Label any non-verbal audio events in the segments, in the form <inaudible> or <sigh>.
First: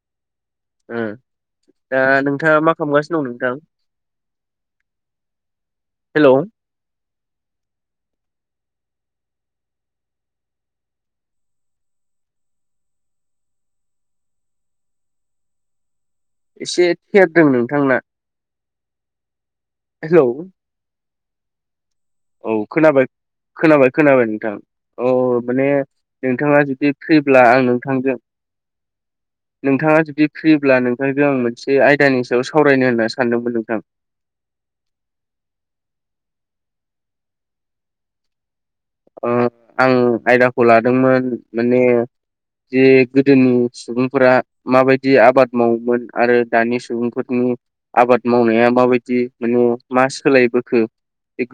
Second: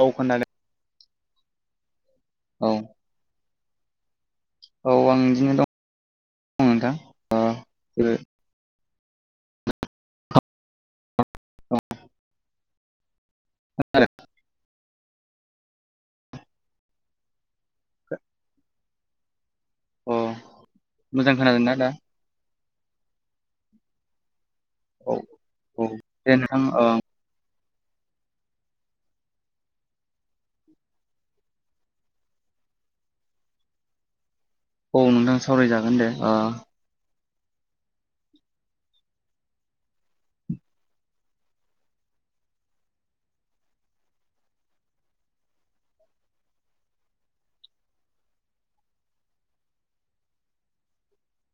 गाव खोनानै <unintelligible> उम दा नोंथाङा औ मा खालामगासिनो दं नोंथां औ आं बिदिनो हेलौ दं नोंथां <unintelligible> नोंथाङालाय <unintelligible> एसे थेरदों नोंथांना अ हेलौ मोजां खोनादों ना दा औ खोनाबाय खोनाबाय खोनाबाय नोंथां औ माने औ दे नोंथां नोंथाङा जुदि फ्रिब्ला आं नोंथांजों <inaudible> नोंथाङा जुदि फ्रिब्ला नोंथांजों आं मोनसे आयदानि सायाव सावरायनो होनना सानदोंमोन नोंथां औ नोंथां सावरायजागोन दे ओ ओ आं आयदाखौ लादोंमोन माने जे गोदोनि सुबुंफोरा माबायदि आबाद मावोमोन आरो दानि सुबुंफोरनि आबाद मावनाया माबायदि माने मा सोलायबोखो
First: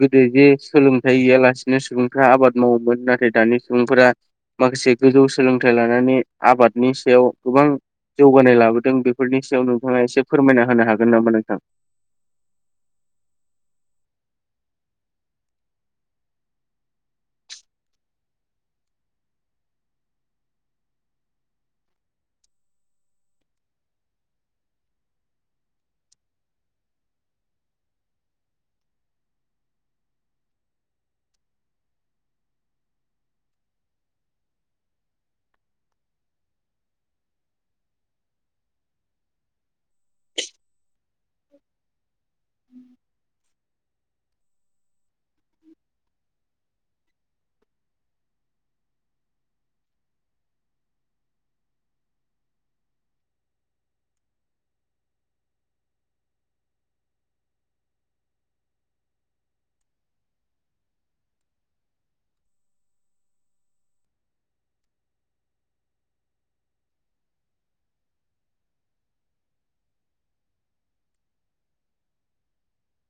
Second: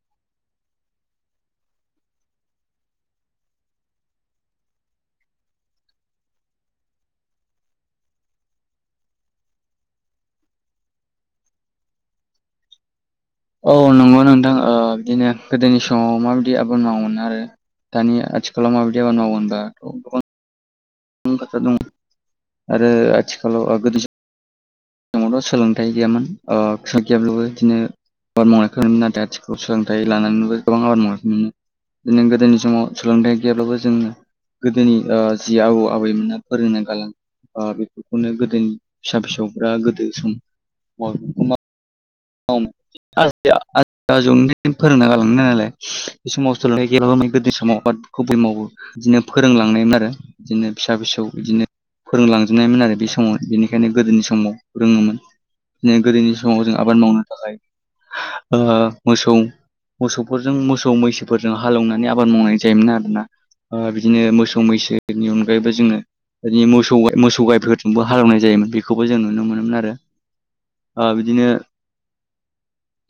गोदो जे सोलोंथाइ गैयालासिनो सुबुंफ्रा आबाद मावोमोन नाथाय दानि सुबुंफोरा माखासे गोजौ सोलोंथाइ लानानै आबादनि सायाव गोबां जौगानाय लाबोदों बेफोरनि सायाव नोंथाङा एसे फोरमायना होनो हागोन नामा नोंथां औ नंगौ नोंथां ओ बिदिनो गोदोनि समाव माबायदि आबाद मावोमोन आरो दानिया आथिखालाव माबायदि आबाद मावो होनबाथ' गोबां <unintelligible> दं आरो आथिखालाव गोदो ओमबा सोलोंथाइ गैयामोन ओ सोलोंथाइ गैयाब्लाबो बिदिनो आबाद मावनायखौ नुनो नाथाय आथिखालाव सोलोंथाइ लानानैबो गोबां आबाद मावनायखौ मोनो बिदिनो गोदोनि समाव सोलोंथाइ गैयाब्लाबो जों गोदोनि ओ जि आबौ आबैमोनना फोरोंना गालां ओ बेफोरखौनो गोदोनि फिसा फिसौफोरा गोदो सम मावदोंमोन मा <unintelligible> <unintelligible> आजौ फोरोंना गालांनाय नालाय बे समावथाय सोलोंथाइ गैयाब्लाबो गोदोनि समाव आबाद खौ बोरै मावो बिदिनो फोरोंलांनायमोन आरो बिदिनो फिसा फिसौ इदिनो फोरोंलांजोबनायमोन आरो बे समाव बेनिखायनो गोदोनि समाव रोङोमोन गोदोनि समाव जोंहा आबाद मावनो थाखाय ओ मोसौ मोसौफोरजों मोसौ मैसोफोरजों हाल एवनानै आबाद मावनानै जायोमोन आरोना ओ बिदिनो मोसौ मैसोनि अनगायैबो जोङो फोरनि मोसौ मोसौ गायफोरजोंबो हाल एवनाय जायोमोन बेखौबो जों नुनो मोनोमोन आरो ओ बिदिनो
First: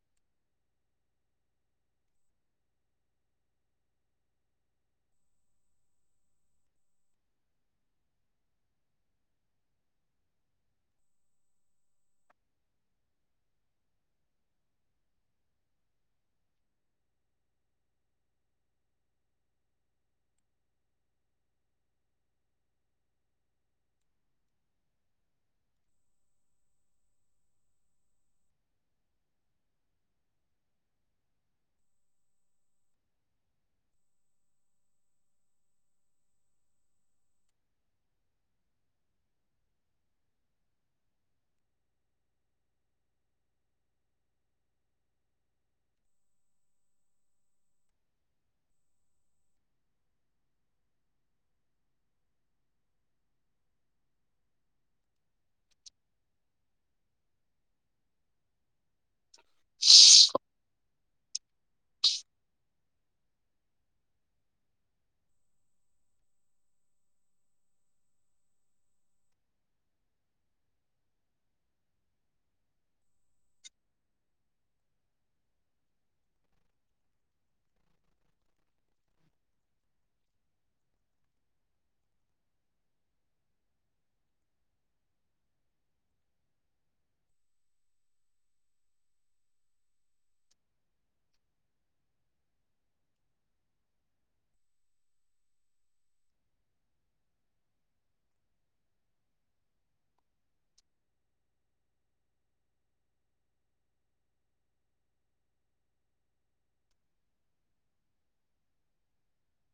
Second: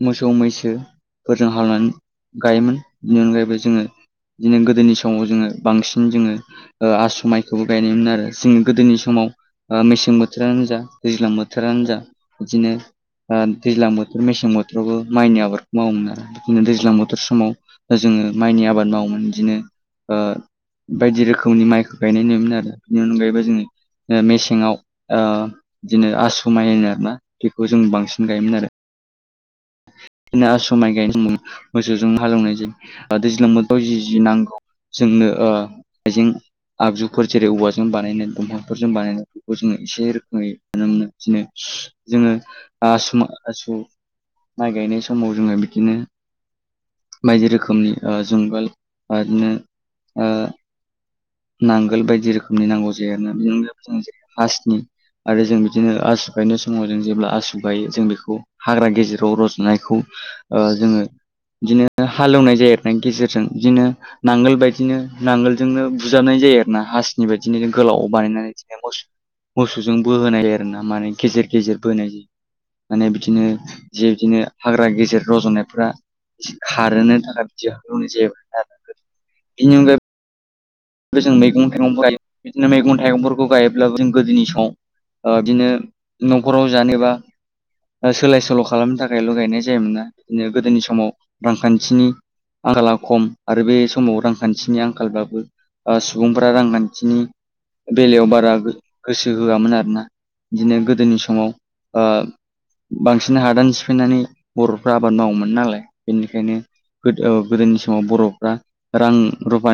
मोसौ मैसोफोरजों हाल एवनानै गायोमोन बेनि अनगायैबो जोङो बिदिनो गोदोनि समाव जोङो बांसिन जोङो ओ आसु माइखौबो गायनायमोन आरो जोङो गोदोनि समाव ओ मेसें बोथोरानो जा दैज्लां बोथोरानो जा बिदिनो ओ दैज्लां बोथोर मेसें बोथोरावबो माइनि आबादखौ मावोमोन आरो बिदिनो दैज्लां बोथोर समाव जोङो माइनि आबाद मावोमोन इदिनो ओ बायदि रोखोमनि माइखौ गायनाय नुयोन आरो बिनि अनगायैबो जोङो मेसेङाव ओ बिदिनो आसु माइ होनो नामा बेखौ जों बांसिन गायोमोन आरो आसु माइ गायनाय समाव मोसौजों हाल एवनाय जायो ओ दैज्ला बोथोराव जि नांगौ जोंनो ओ आइजें आगजुफोर जेरै औवाजों बानायनाय दंफांफोरजों बानायनाय जोङो एसे रोखोमै नुनो मोनो इदिनो जोङो आसु मा आसु माइ गायनाय समाव जोङो बिदिनो बायदि रोखोमनि ओ जुंगाल ओ बिदिनो ओ नांगोल बायदि रोखोमनि नांगौ जायो जे आरोना <unintelligible> हासनि आरो जों बिदिनो आसु गायनाय समाव जों जेब्ला आसु गायो जों बेखौ हाग्रा गेजेराव रज'नायखौ ओ जोङो बिदिनो हाल एवनाय जायो‌ आरोना गेजेरजों बिदिनो नांगोल बायदिनो नांगोलजोंनो बुजाबनाय जायो आरोना हासिनि बायदिनो गोलाव बानायनानै बिदिनो मोसौ मोसौजों बोहोनाय आरो ना माने गेजेर गेजेर बोनाय होनाय जायो माने बिदिनो जि बिदिनो हाग्रा गेजेर रज'नायफ्रा खारोनो थाखाय बिदि हाखौ एवनाय जायोमोन आरोना <unintelligible> बेनि अनगायैबो जों मैगं थाइगंफोर गायो बिदिनो मैगं थाइगंफोरखौ गायोब्लाबो जों गोदोनि समाव <unintelligible> ओ बिदिनो न'खराव जानो एबा ओ सोलाय सोल' खालामनो थाखायल' गायनाय जायोमोना बिदिनो गोदोनि समाव रांखान्थिनि आंखाला खम आरो बे समाव रांखान्थिनि आंखालबाबो ओ सुबुंफोरा रांखान्थिनि बेलायाव बारा गोसो होआमोन आरोना बिदिनो गोदोनि समाव ओ बांसिन हादान सिफैनानै बर'फ्रा आबाद मावोमोन नालाय बेनिखायनो गोदो ओ गोदोनि समाव बर'फ्रा रां रुफा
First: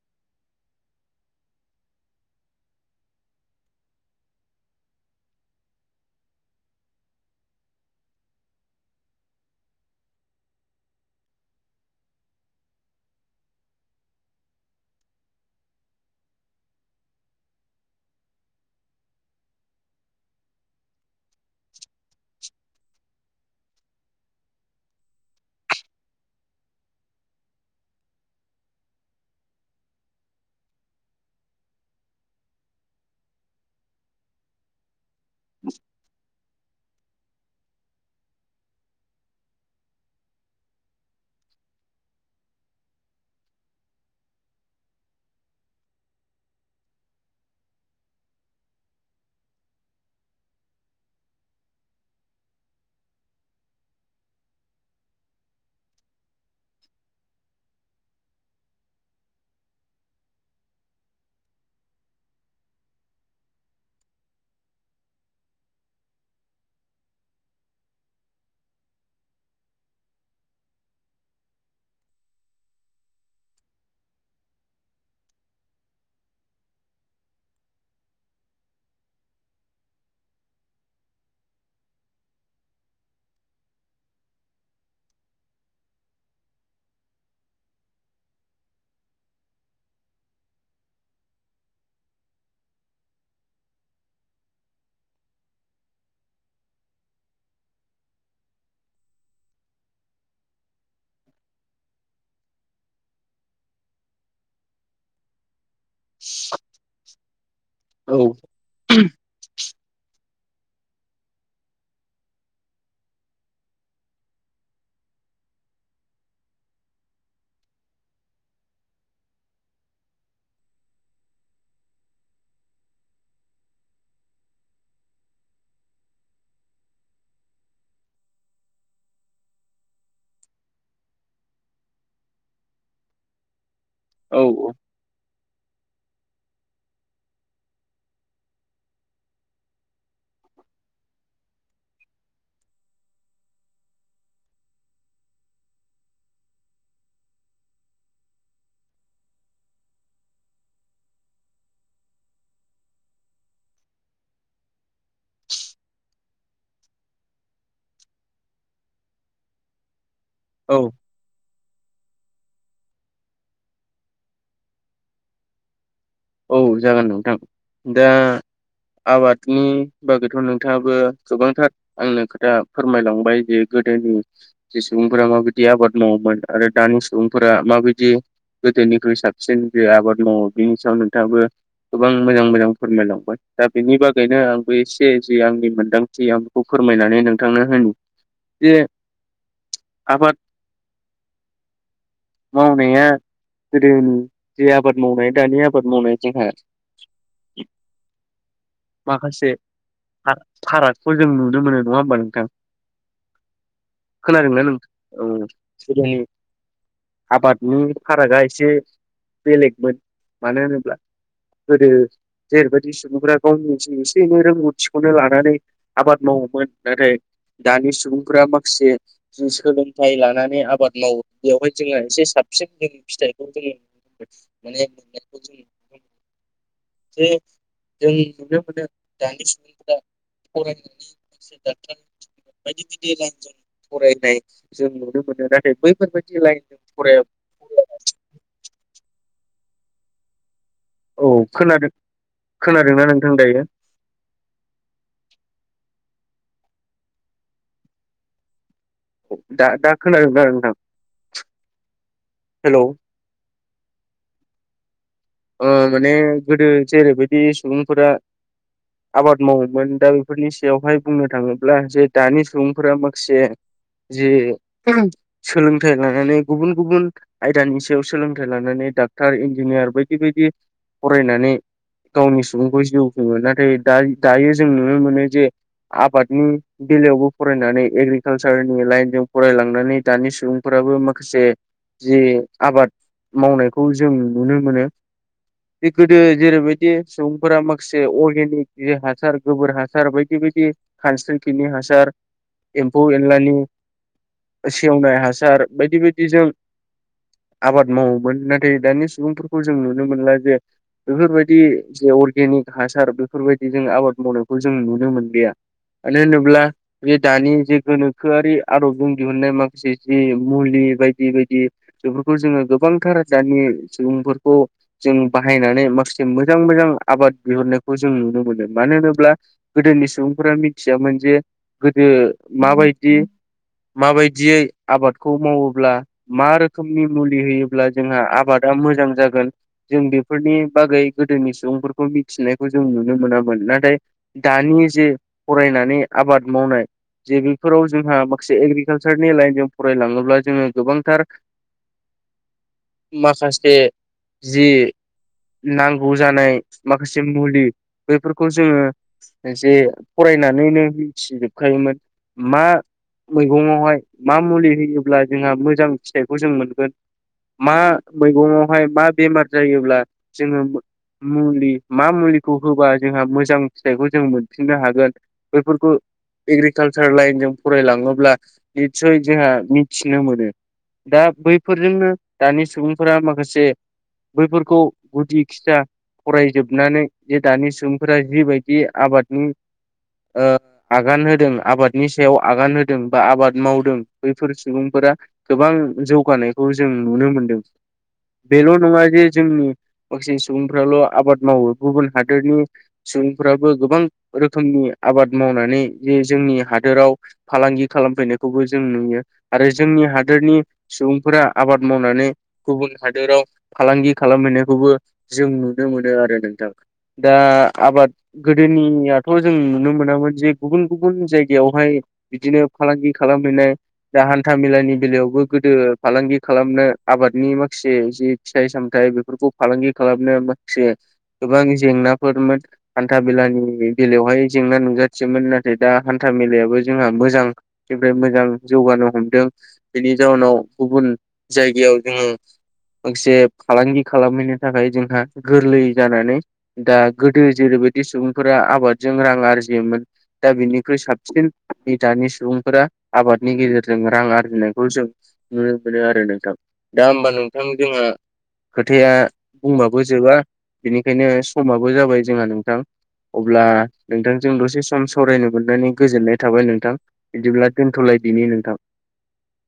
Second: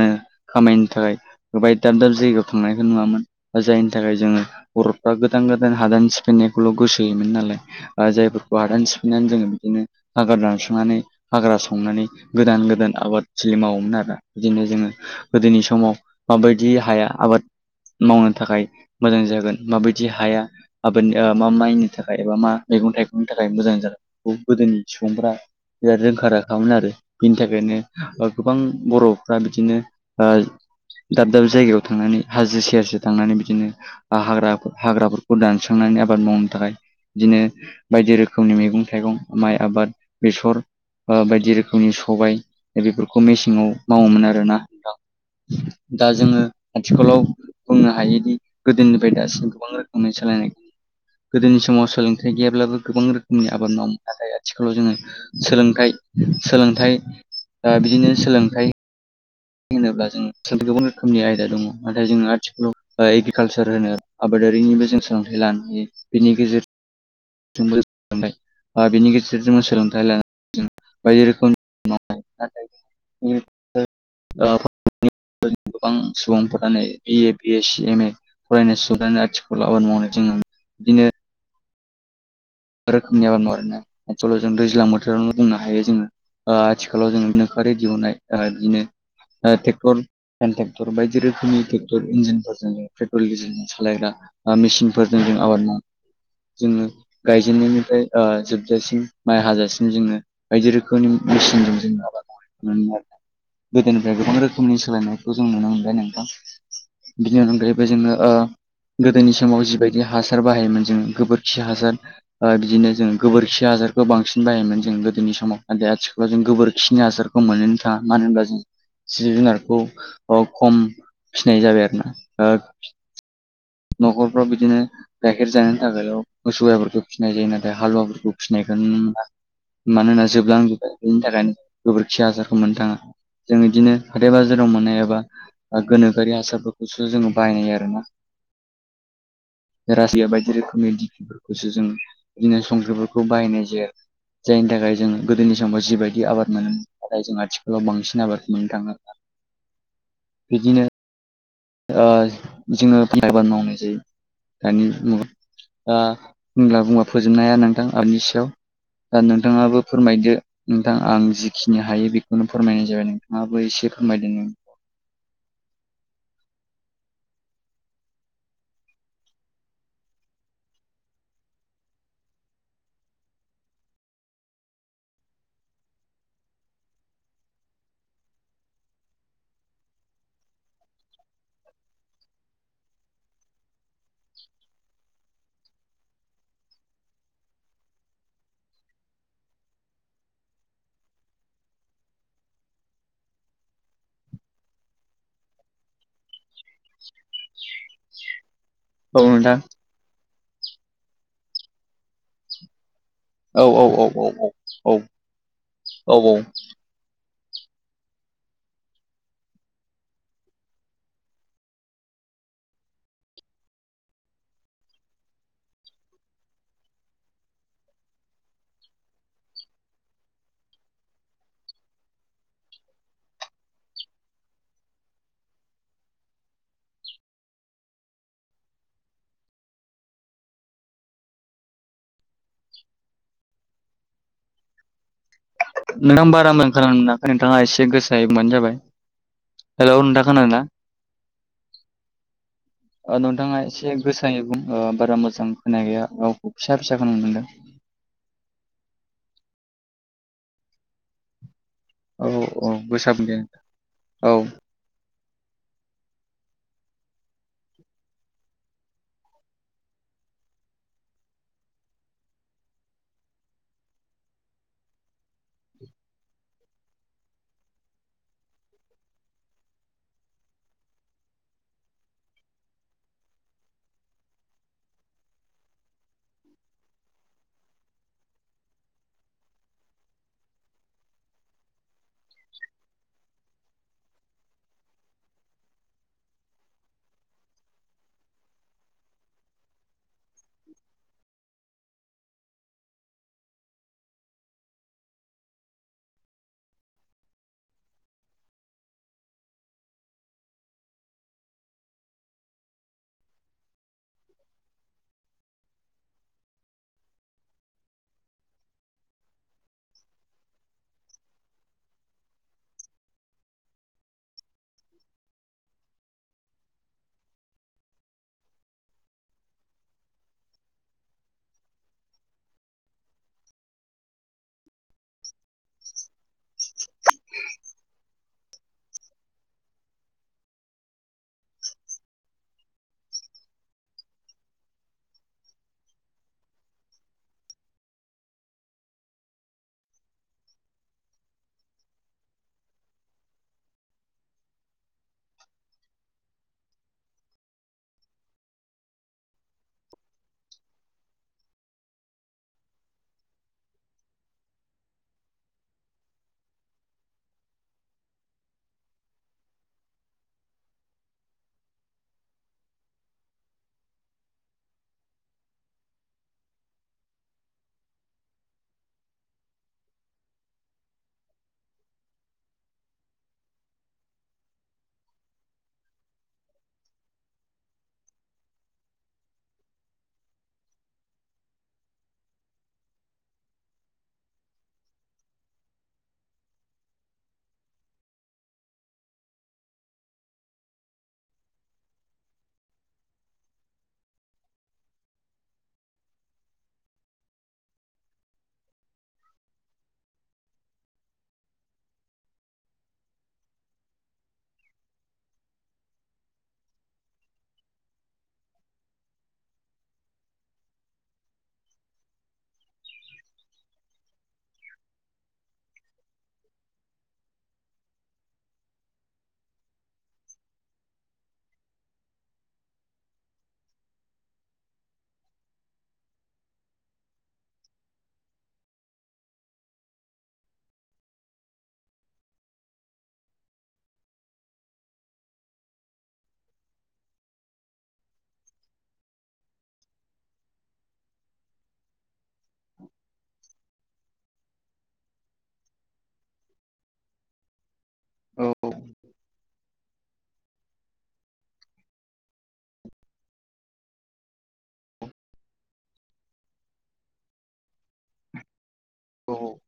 खामायनो थाखाय गोबाय दाब दाब जायगायाव थांनायखौ नुवामोन जायनि थाखाय जोङो बर'फ्रा गोदान गोदान हादान सिफायनायखौल' गोसोहोयोमोन नालाय ओ जायफोरखौ हादान सिफायनानै जोङो बिदिनो हाग्रा दानस्रांनानै हाग्रा संनानै गोदान गोदान आबादथिलि मावोमोन आरो बिदिनो जोङो गोदोनि सम समाव माबायदि हाया आबाद मावनो थाखाय मोजां जागोन माबायदि हाया आबादनि ओ मा माइनि थाखाय एबा मा मैगं थाइगंनि थाखाय मोजां जागोन बेखौ गोदोनि सुबुंफोरा बिराद रोंखा राखामोन आरो बिनि थाखायनो गोबां बर'फ्रा बिदिनो ओ दाब दाब जायगायाव थांनानै हाजो सेर सेर थांनानै बिदिनो हाग्राफोर हाग्राफोर खौ दानस्रांनानै आबाद मावनो थाखाय बिदिनो बायदि रोखोमनि मैगं थाइगं माइ आबाद बेसर ओ बायदि रोखोमनि सबाय बेफोरखौ मेसेङाव मावोमोन आरोना दा जोङो आथिखालाव बुंनो हायोदि गोदोनिफ्राय दासिम गोबां रोखोमनि सोलायनाय गोदोनि समाव सोलोंथाइ गैयाब्लाबो गोबां रोखोमनि आबाद मावोमोन नाथाय आथिखालाव जोङो सोलोंथाइ सोलोंथाइ ओ बिदिनो सोलोंथाइ होनोब्ला जों गोबां रोखोमनि आयदा दङ नाथाय जों आथिखालाव ओ एग्रिकालसार होनो आबादारिनिबो जों सोलोंथाइ लानो हायो बेनि गेजेर जोंबो सोलोंथाइ ओ बेनि गेजेरजों सोलोंथाइ लानानै बायदि रोखोम <unintelligible> <unintelligible> ओ भारतनि गोबां सुबुंफोरानो बि ए B S C M A <unintelligible> फरायनाय सुबुङानो आथिलाखाव आबाद मावनाय जोङो बिदिनो गोबां रोखोमनि आबाद मावो आरोना आथिखालाव जों दैज्लां बोथोरावनो बुंनो हायो जोङो ओ आथिखालाव जों गोनोखोआरि दिहुननाय ओ बिदिनो ओ ट्रेक्टर हेन्ड ट्रेक्टर बायदि रोखोमनि ट्रेक्टर इन्जिनफोरजों नो पेट्रल डिजेलजों सालाय्रा ओ मेसिनफोरजों जों आबाद मावो जोङो गायजेननायनिफ्राय ओ जोबजासिम माइ हाजासिम जोङो बायदि रोखोमनि मेसिनजों जोङो आबाद मावनायखौ नुनो मोनो आरोना गोदोनिफ्राय गोबां रोखोमनि सोलायनायखौ जों नुनो मोनबाय नोंथां बिनि अनगायैबो औ जोङो ओ गोदोनि समाव जिबायदि हासार बाहायोमोन जोङो गोबोरखि हासार ओ बिदिनो जों गोबोरखि हासारखौ बांसिन बाहायोमोन जों गोदोनि समाव नाथाय आथिखालाव जों गोबोरखिनि हासार मोननोनो थाङा मानो होनबा जों जिब जुनारखौ ओ खम फिनाय जाबाय आरोना ओ न'खरफ्राव बिदिनो गाइखेर जानायनि थाखायल' मोसौ गायफोरखौ फिनाय जायो नाथाय हालुवाफोरखौ फिनायखौ नुनो मोनला मानोना जोबलांजोबबाय बेनि थाखायनो गोबोरखि हासारखौ मोननो थाङा जों बिदिनो हाथाय औ बाजाराव मोननाय एबा गोनोखोआरि हासारफोरखौसो जोङो बाहायनाय आरोना रासिया बायदि रोखोमनि दिखिफोरखौसो जों बिदिनो संख्रिफोरखौ बाहायनाय जाया जायनि थाखाय जों गोदोनि समाव जिबायदि आबाद मोनो नाथाय जों आथिखालाव बांसिन आबादखौ मोननो थाङा बिदिनो ओ जोङो बिन <unintelligible> आबाद मावनाय जायो दानि मुगाव ओ होनब्ला बुंब्ला फोजोबनो हाया नोंथां आबादनि सायाव ओ नोंथाङाबो फोरमायदो औ नोंथां आं जिखिनि हायो बेखौनो फोरमायनाय जाबाय नोंथाङाबो इसे फोरमायदों नों औ जागोन नोंथां दा आबादनि बागैथ' नोंथाङाबो गोबांथार आंनो खोथा फोरमायलांबाय जे गोदोनि जि सुबुंफोरा माबादि आबाद मावोमोन आरो दानि सुबुंफोरा माबायदि गोदोनिख्रुइ साबसिन जि आबाद मावो बेनि सायाव नोंथाङाबो गोबां मोजां मोजां फोरमायलांबाय दा बेनि बागैनो आंबो एसे जि आंनि मोनदांथि आं फोरमायनानै नोंथांनो होनो जे आबाद मावनाया गोदोनि जे आबाद मावनाय दानि आबाद फोर मावनाय जोंहा औ माखासे नोंथां फारागखौ जों नुनो मोनो नङा होमबा नोंथां औ औ औ औ खोनादोंना नोंथां औ औ औ <unintelligible> औ आबादनि फारागा एसे बेलेगमोन मानो होनोब्ला गोदो जेरैबायदि सुबुंफ्रा गावनि एसे एनै रोंगौथिखौनो लानानै आबाद मावोमोन नाथाय दानि सुबुंफोरा माखासे जि सोलोंथाइ लानानै आबाद मावो बेवहाय जोंहा एसे साबसिन जों फिथाइखौ <unintelligible> माने जों नुनो मोनो <inaudible> जे जों नुनो मोनो दानि सुबुंफोरा फरायनानै <unintelligible> बायदि बायदि रांजों फरायनाय जों नुनो मोनोना नोंथां बारा मोजां खोनानो मोनाखै नोंथाङा एसे गोसायै बुंबानो जाबाय हेलौ नोंथां खोनादों ना औ खोनादों खोनादोंना नोंथां दायो नोंथाङा एसे गोसायै बुं बारा मोजां खोना हैया रावखौ फिसा फिसा खोनानो मोन्दों औ दा दा खोनादों दा नोंथां औ-औ हेलौ गोसा बुं दे औ ओ माने गोदो जेरैबायदि सुबुंफोरा आबाद मावोमोन दा बेफोरनि सायावहाय बुंनो थाङोब्ला जे दानि सुबुंफोरा माखासे जि <inaudible> सोलोंथाइ लानानै गुबुन गुबुन आयदानि सायाव सोलोंथाइ लानानै डाक्टार इन्जिनियार बाय बेबायदि फरायनानै गावनि सुबुंखौ जिउ खुङो नाथाय दा दायो जों नुनो मोनो जे आबादनि बेलायावबो फरायनानै एग्रिकालसारनि लाइनजों फरायलांनानै दानि सुबुंफोराबो माखासे जे आबाद मावनायखौ जों नुनो मोनो बे गोदो जेरैबायदि सुबुंफोरा माखासे अर्गेनिक ज हासार गोबोर हासार बायदि बायदि खानस्रि खिनि हासार एम्फौ एनलानि सेवनाय हासार बायदि बायदिजों आबाद मावोमोन नाथाय दानि सुबुंफोरखौ जों नुनो मोनला जे बेफोरबायदि जे अर्गेनिक हासार बेफोरबायदि जों आबाद मावनायखौ जों नुनो मोनलिया मानो होनोब्ला बे दानि जे गोनोखोआरि आदबजों दिहुनन्नाय माखासे जि मुलि बायदि बायदि बेफोरखौ जोङो गोबांथार दानि सुबुंफोर <inaudible> जों बाहायनानै माखासे मोजां मोजां आबाद दिहुननायखौ जों नुनो मोनो मानो होनोब्ला गोदोनि सुबुंफोरा मिथियामोन जे गोदो माबायदि माबायदियै आबादखौ मावोब्ला मा रोखोमनि मुलि होयोब्ला जोंहा आबादा मोजां जागो गोन जों बेफोरनि बागै गोदोनि सुबुंफोरखौ मिथिनायखौ जों नुनो मोनामोन नाथाय दानि जे फरायनानै आबाद मावनाय जे बेफोराव जोंहा माखासे एग्रिकालसारनि लाइनजों फरायलाङोब्ला जोङो गोबांथार <inaudible> माखासे जि नांगौ जानाय माखासे मुलि बेफोरखौ जोङो जे फरायनानै नों मिथिजोबखायोमोन मा मैगंआवहाय मा मुलि होयोब्ला जोंहा मोजां फिथाइखौ जों मोनगोन मा मैगंआवहाय मा बेमार जायोब्ला जोङो मुलि मा मुलिखौ होबा जोंहा मोजां फिथाइखौ जों मोनफिननो हागोन बेफोरखौ एग्रिकालसार लाइनजों फरायलाङोब्ला निसय जोंहा मिथिनो मोनो दा बैफोरजोंनो दानि सुबुंफोरा माखासे बैफोरखौ गुदि खिथा फरायजोबनानै जे दानि सुबुंफोरा जिबायदि आबादनि ओ आगान होदों आबादनि सायाव आगान होदों बा आबाद मावदों बैफोर सुबुंफोरा गोबां जौगानायखौ जों नुनो मोनदों बेल' नंङा जे जोंनि माखासे सुबुंफ्राल' आबाद मावो गुबुन हादोरनि सुबुंफ्राबो गोबां रोखोमनि आबाद मावनानै जे जोंनि हादोराव फालांगि खालामफैनायखौबो जों नुयो आरो जोंनि हादोरनि सुबुंफोरा आबाद मावनानै गुबुन हादोराव फालांगि खालामहैनायखौबो जों नुनो मोनो आरो नोंथां दा आबाद गोदोनियाथ' जों नुनो मोनामोन जे गुबुन गुबुन जायगायावहाय बिदिनो फालांगि खालामहैनाय दा हान्था मेलानि बेलायावबो गोदो फालांगि खालामनो आबादनि माखासे जि फिथाइ सामथाइ बेफोरखौ फालांगि खालामनाया माखासे गोबां जेंनाफोरमोन हान्था मेलानि बेलायावहाय जेंना नुजाथियोमोन नाथाय दा हान्था मेलायाबो जोंहा मोजां बेनिफ्राय मोजां जौगानो हमदों बेनि जाहोनाव गुबुन जायगायाव जोंङो माखसे फालांगि खालामहैनो थाखाय जोंहा गोरलै जानानै दा गोदो जेरैबायदि सुबुंफोरा आबादजों रां आरजियोमोन दा बेनिख्रुइ साबसिन दानि सुबुंफोरा आबादनि गेजेरजों रां आरजिनायखौ जों नुनो मोनो आरो नोंथां दा होमबा नों औ जोंहा औ खोथाया बुंबाबो जोबा बेनिखायनो समाबो जाबाय जोंहा नोंथां अब्ला नोंथांजों दसे सम सावरायनो मोननानै गोजोननाय थाबाय नोंथां बिदिब्ला दोनथ'लायदिनि नोंथां औ